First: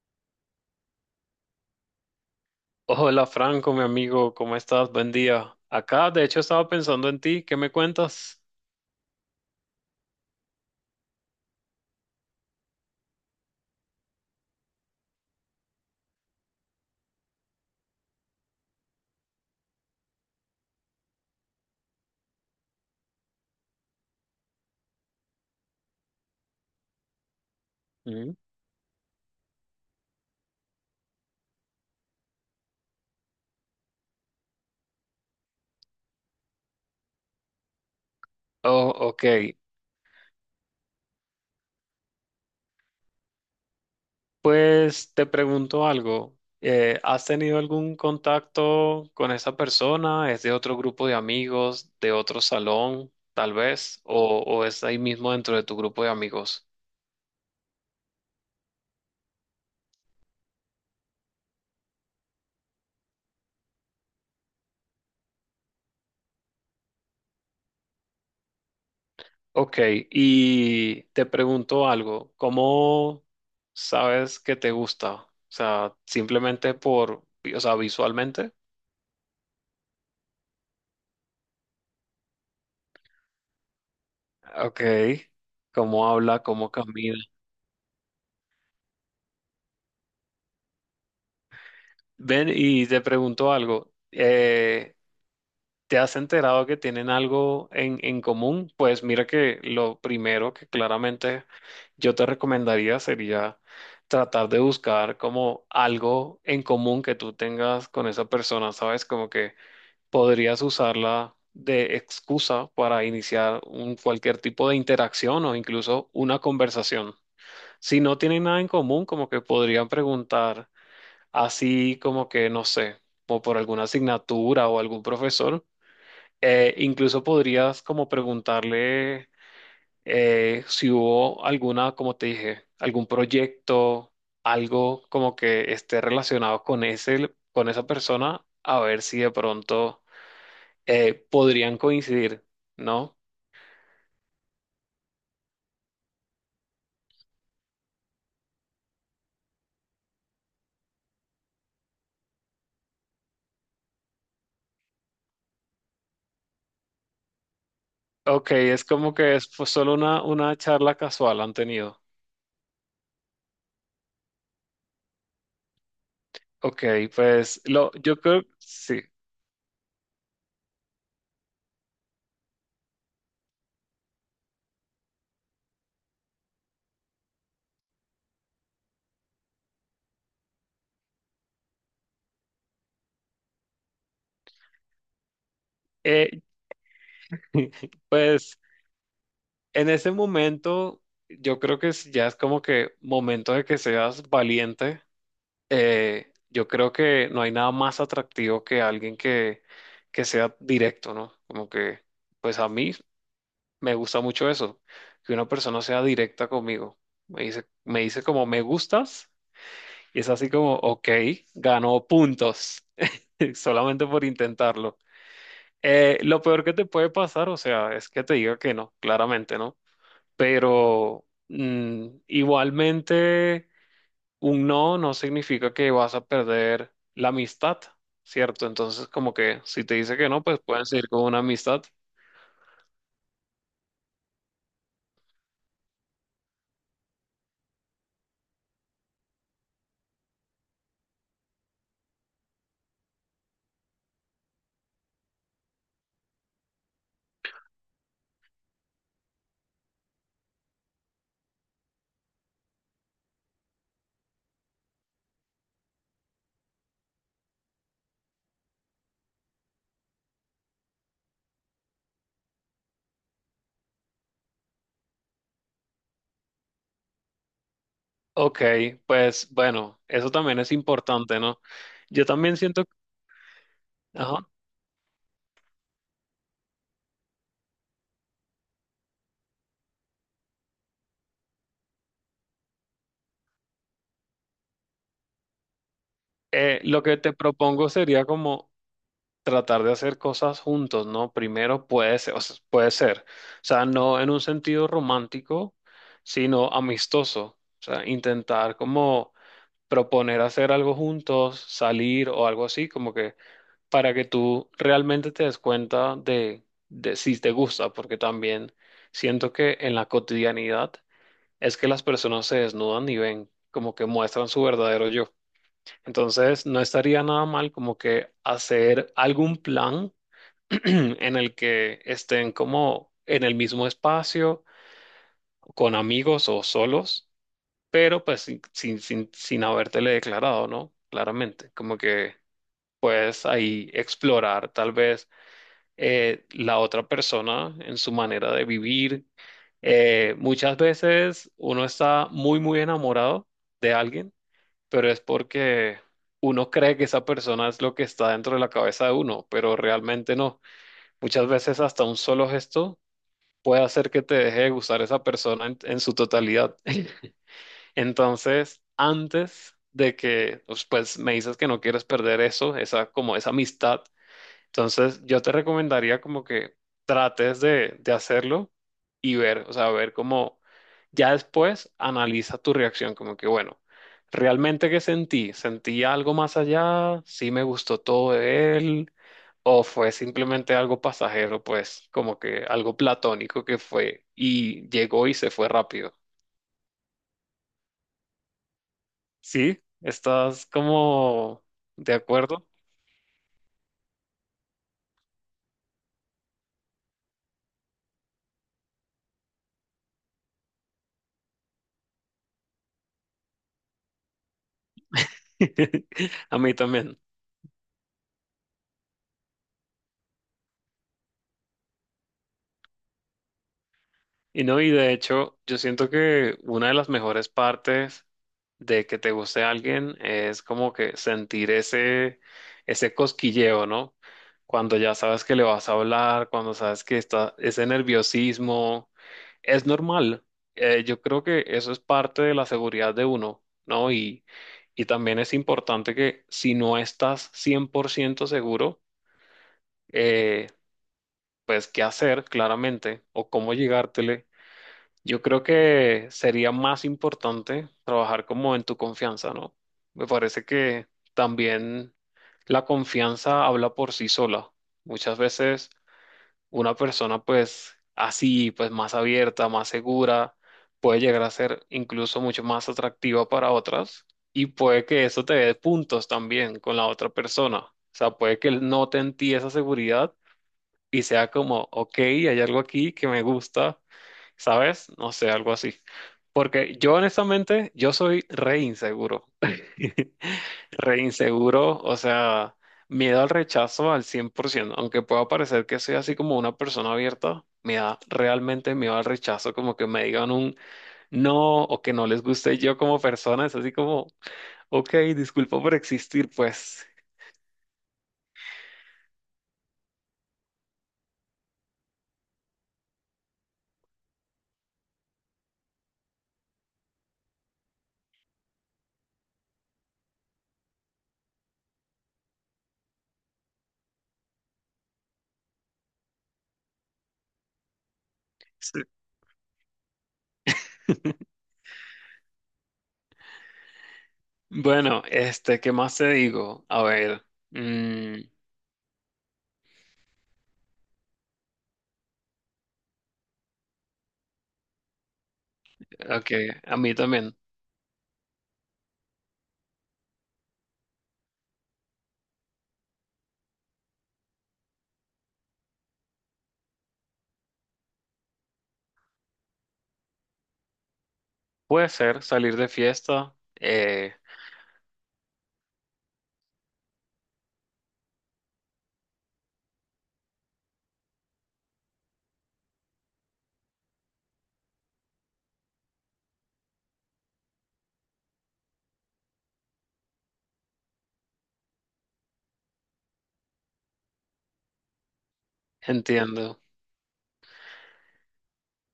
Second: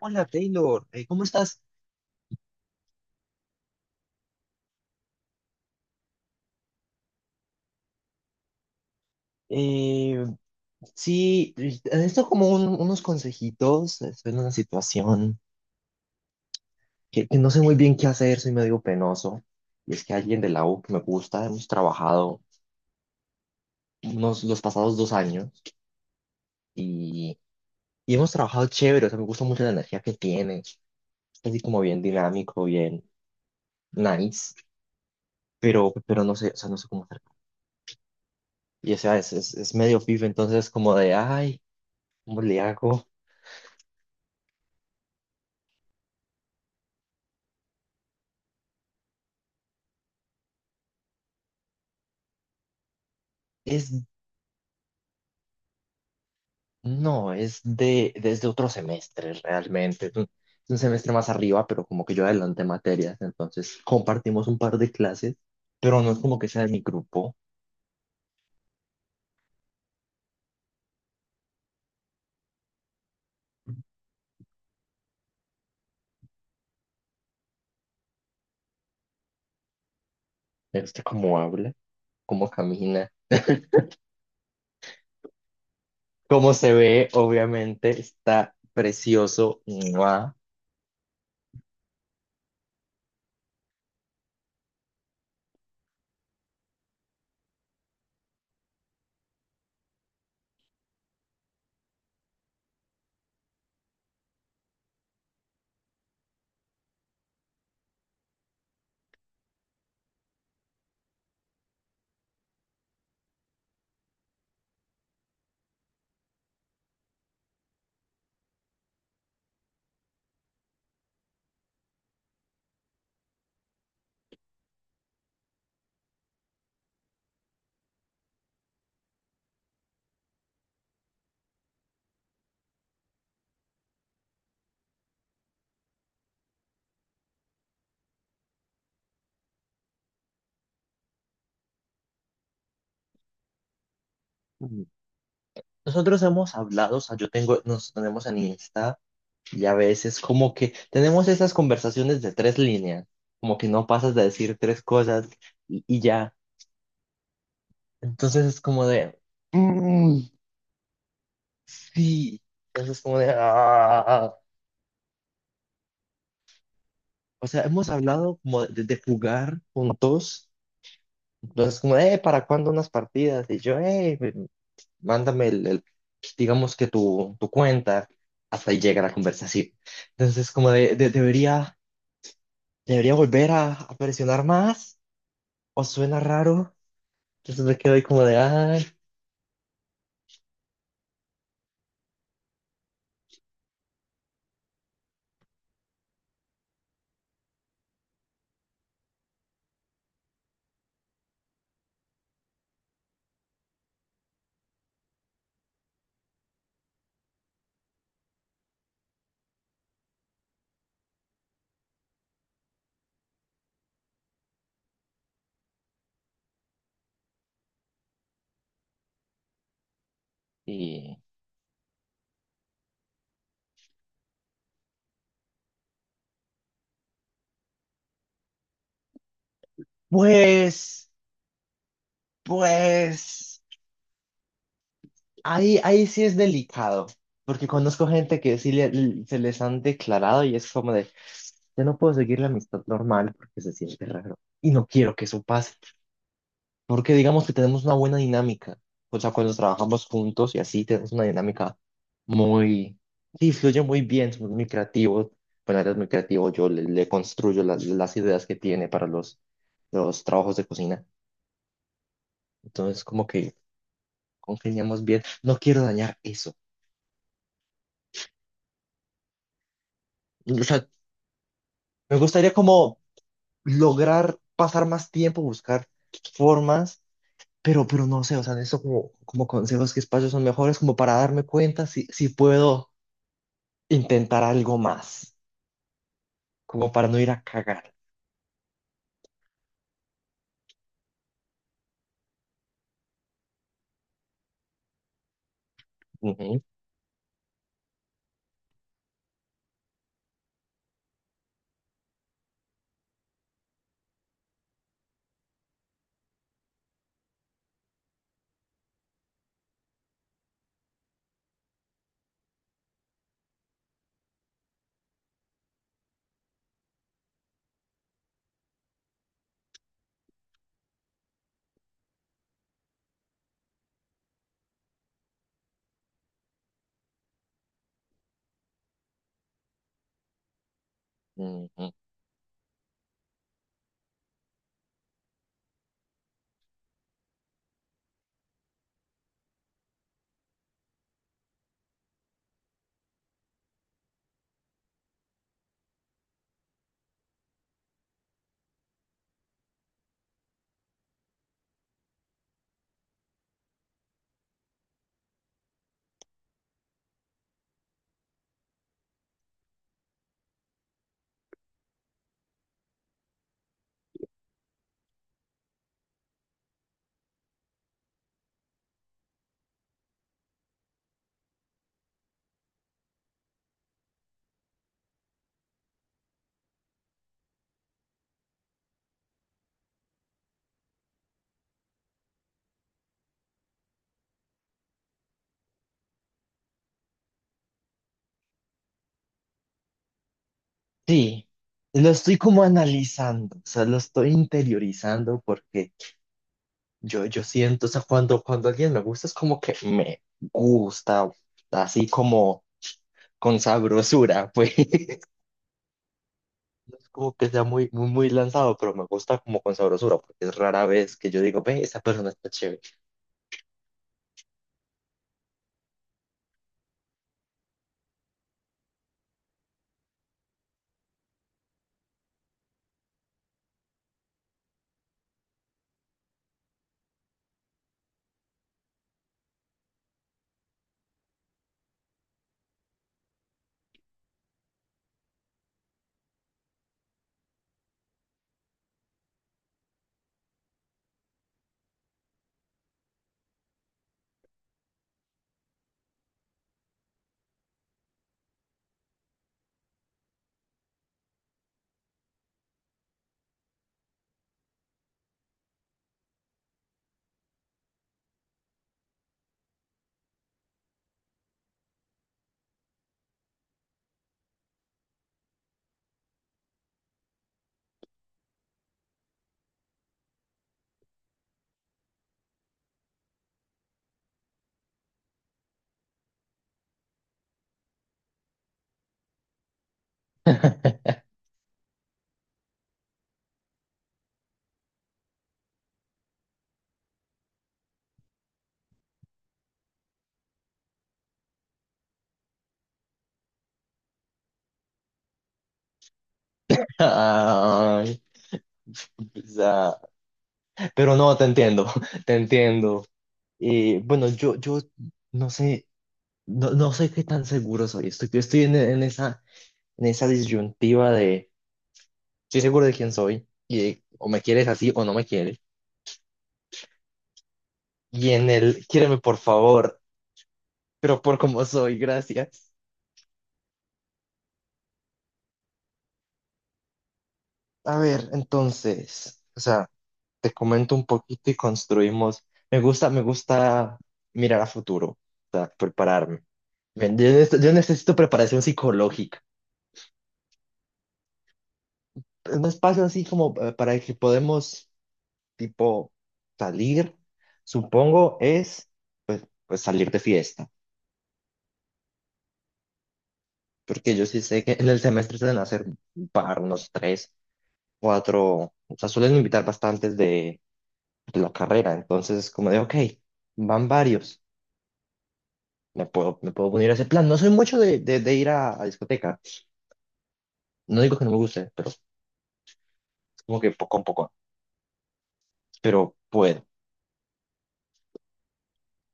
Hola Taylor. ¿Cómo estás? Hola Franco, mi amigo, ¿cómo estás? Buen día. Acá, de hecho, estaba pensando en ti, ¿qué me cuentas? Eh, sí, esto como unos consejitos, estoy en una situación que no sé muy bien qué hacer, soy medio penoso, y es que alguien de la U que me gusta, hemos trabajado unos, los pasados dos años y, y hemos Mm. trabajado chévere. O sea, me gusta mucho la energía que tiene, es así como bien dinámico, bien nice, pero no sé, o sea, no sé cómo hacer. Oh, Y o sea, ok. es medio pif, entonces como de, ay, ¿cómo le hago? Pues te pregunto algo. ¿Has tenido algún contacto con esa persona? ¿Es de otro grupo de amigos, de otro salón, tal Es vez? ¿O es ahí mismo dentro de tu grupo de amigos? No, es desde otro semestre realmente. Es un semestre más arriba, pero como que yo adelanté materias, entonces compartimos un par de clases, pero no es como que sea de mi grupo. Ok, y te pregunto algo. ¿Cómo sabes que te gusta? O sea, simplemente por, o sea, visualmente. Me gusta cómo habla, cómo camina, Ok, cómo habla, cómo cómo se ve, camina. obviamente, está precioso. ¡Mua! Ven y te pregunto algo. ¿Te has enterado que tienen algo en común? Pues mira que lo primero que claramente yo te recomendaría sería tratar de buscar como algo en común que tú tengas con esa persona, ¿sabes? Como que podrías usarla de excusa para iniciar un, cualquier tipo de interacción o incluso una conversación. Si no tienen nada en común, como que podrían preguntar así como que, no sé, o por alguna asignatura o algún profesor. Incluso podrías como preguntarle si hubo alguna, como te dije, algún proyecto, algo como que esté relacionado con ese, con esa persona, a ver si de pronto podrían coincidir, ¿no? Nosotros hemos hablado, o sea, yo tengo, nos tenemos en Insta y a veces como que tenemos esas conversaciones de tres líneas, como que no pasas de decir tres cosas y ya. Entonces Ok, es es como como de, que es pues, solo "Mm, una charla casual han tenido. sí". Entonces es como de, "Ah". Ok, O pues sea, hemos lo, yo hablado creo, como de sí. jugar juntos. Entonces como, ¿para cuándo unas partidas? Y yo, mándame digamos que tu cuenta. Hasta ahí llega la conversación. Entonces como de, debería, debería volver a presionar más. ¿O suena Eh, raro? Entonces me quedo ahí como de, pues ay. en ese momento, yo creo que ya es como que momento de que seas valiente. Yo creo que no hay nada más atractivo que alguien que sea directo, ¿no? Como que, pues a mí me gusta mucho eso, que una persona sea directa conmigo. Me dice como me gustas y es así como, ok, ganó puntos solamente por intentarlo. Lo peor que te puede pasar, o sea, es que te diga que no, claramente, ¿no? Y Pero igualmente, un no no significa que vas a perder la amistad, ¿cierto? Entonces, como que si te dice que no, pues pueden pues, seguir con una amistad. pues. Ahí sí es delicado, porque conozco gente que sí se les han declarado y es como de, yo no puedo seguir la amistad normal porque se siente raro y no quiero que eso pase, porque digamos que tenemos una buena dinámica, o sea, cuando trabajamos juntos y así tenemos una dinámica muy, sí, fluye muy bien, somos muy creativos, bueno, eres muy creativo, yo le construyo las ideas que tiene para los trabajos de cocina, entonces como que congeniamos bien, no quiero dañar eso. Ok, pues bueno, eso también O es sea, importante, ¿no? me Yo gustaría también siento, como lograr ajá, pasar más tiempo, buscar formas, pero no sé, o sea, eso como, como consejos que espacios son mejores, como para darme cuenta si puedo intentar algo más, como lo para que no ir te a propongo cagar. sería como tratar de hacer cosas juntos, ¿no? Primero puede ser, o sea, puede ser, o sea, no en un sentido romántico, Ujú, sino amistoso, o sea, intentar como proponer hacer algo juntos, salir o algo así, como que para que tú realmente te des cuenta de si te gusta, porque también siento que en la cotidianidad es que las personas se desnudan y ven, como que muestran su verdadero yo. Entonces, no estaría nada mal como que hacer algún plan en el que estén como en el mismo espacio, con amigos o solos, pero pues sin habértele declarado, ¿no? Claramente, ujú. como que puedes ahí explorar tal vez la otra persona en su manera de vivir. Muchas veces uno está muy, muy enamorado de alguien, pero es porque uno cree que esa persona es lo que está dentro de la cabeza de uno, pero realmente no. Muchas veces hasta un solo gesto puede hacer que te deje de gustar esa persona en su totalidad. Entonces, antes de que, pues, pues, me dices que no quieres perder eso, esa, como esa amistad, entonces yo te recomendaría como que trates de hacerlo y ver, o sea, ver cómo, ya después analiza tu reacción, como que, bueno, ¿realmente qué sentí? ¿Sentí algo más allá? ¿Sí me gustó todo de él? O fue simplemente algo pasajero, pues como que algo platónico que fue y llegó y se fue rápido. ¿Sí? ¿Estás Sí, como lo de estoy como acuerdo? analizando, o sea, lo estoy interiorizando porque yo siento, o sea, cuando alguien me gusta es como que me gusta, así como con sabrosura, pues. A mí No es también. como que sea muy, muy, muy lanzado, pero me gusta como con sabrosura, porque es rara vez que yo digo, ve, esa persona está chévere. Y no, y de hecho, yo siento que una de las mejores partes de que te guste alguien es como que sentir ese, ese cosquilleo, ¿no? Cuando ya sabes que le vas a hablar, cuando sabes que está ese nerviosismo, es normal. Yo creo que eso es parte de la seguridad de uno, ¿no? Y también es importante que si no estás 100% seguro, eh, pues qué hacer claramente o cómo llegártele yo creo que sería más importante trabajar como en tu confianza, ¿no? Me parece que también la confianza habla por sí sola. Muchas veces una persona pues así, pues más abierta, más segura, puede llegar a ser incluso mucho más atractiva para otras y puede que eso te dé puntos también con la otra persona. O sea, puede que él note en ti esa seguridad y sea como, ok, hay algo aquí que me gusta, ¿sabes? No sé, algo así. Porque yo honestamente, yo soy re inseguro. Re inseguro, o sea, miedo al rechazo al cien por ciento. Aunque pueda parecer que soy así como una persona abierta, me da realmente miedo al rechazo, como que me digan un no o que no les guste yo como persona. Es así como, ok, disculpa por existir, pues. Ay, quizá. Pero no, te entiendo, te entiendo. Y bueno, yo no sé, no, no sé qué tan seguro soy. Estoy, yo estoy en esa disyuntiva de, estoy seguro de quién soy, y de, o me quieres así o no me quieres. Y en el, quiéreme por favor, pero por cómo soy, gracias. Bueno, este, ¿qué más te digo? A ver, A ver, mm, entonces, o sea, te comento un poquito y construimos. Me gusta mirar a futuro, o sea, prepararme. ok, a mí Bien, yo, también. Yo necesito preparación psicológica. Un espacio así como para que podemos, tipo, salir, supongo, es pues salir de fiesta. Puede ser salir de fiesta, Porque yo sí sé que en el semestre suelen hacer un par, unos tres, cuatro, o sea, suelen invitar bastantes de la carrera. Entonces, como de, ok, van varios. Me puedo poner a ese plan. No soy mucho de, de ir a discoteca. No digo que no me guste, pero es como que poco a poco. Pero puedo. entiendo.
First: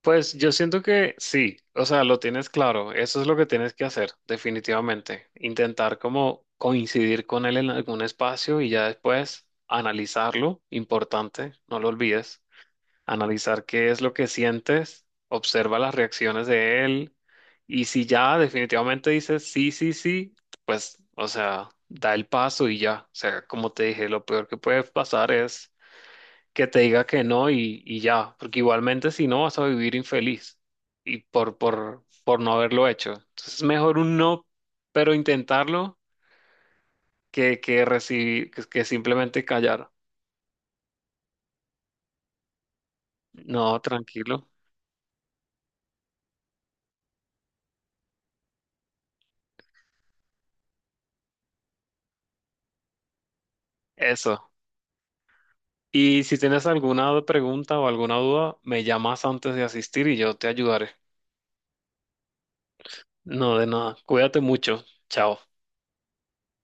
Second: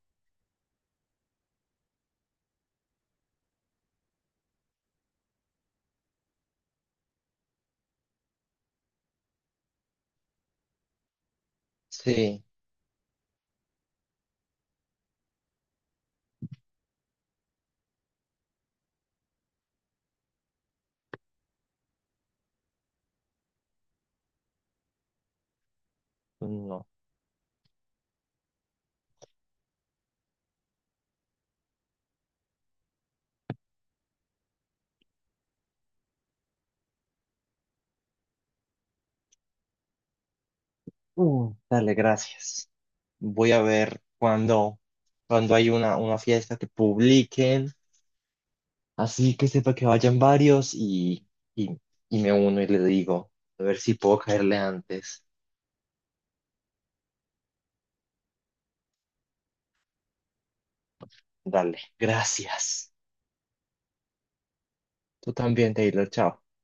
Pues yo siento que sí, o sea, lo tienes claro, eso es lo que tienes que hacer, definitivamente. Intentar como coincidir con él en algún espacio y ya después analizarlo, importante, no lo olvides. Sí, Analizar qué es lo que sientes, observa las reacciones de él y si ya definitivamente dices sí, sí, sí, pues, o sea, da el paso y ya. O sea, como te dije, lo peor que puede pasar es que te no. diga que no y, y ya, porque igualmente si no vas a vivir infeliz y por no haberlo hecho. Entonces es mejor un no, pero intentarlo que recibir, que simplemente callar. Mm, dale, gracias. Voy a No, ver tranquilo. cuando, cuando hay una fiesta que publiquen, así que sepa que vayan varios y, y me uno y le digo, a ver si puedo Eso. caerle antes. Y si tienes alguna pregunta o alguna duda, me llamas antes de asistir y yo te ayudaré. Dale, gracias. No, de nada. Cuídate mucho. Tú Chao. también, Taylor, chao.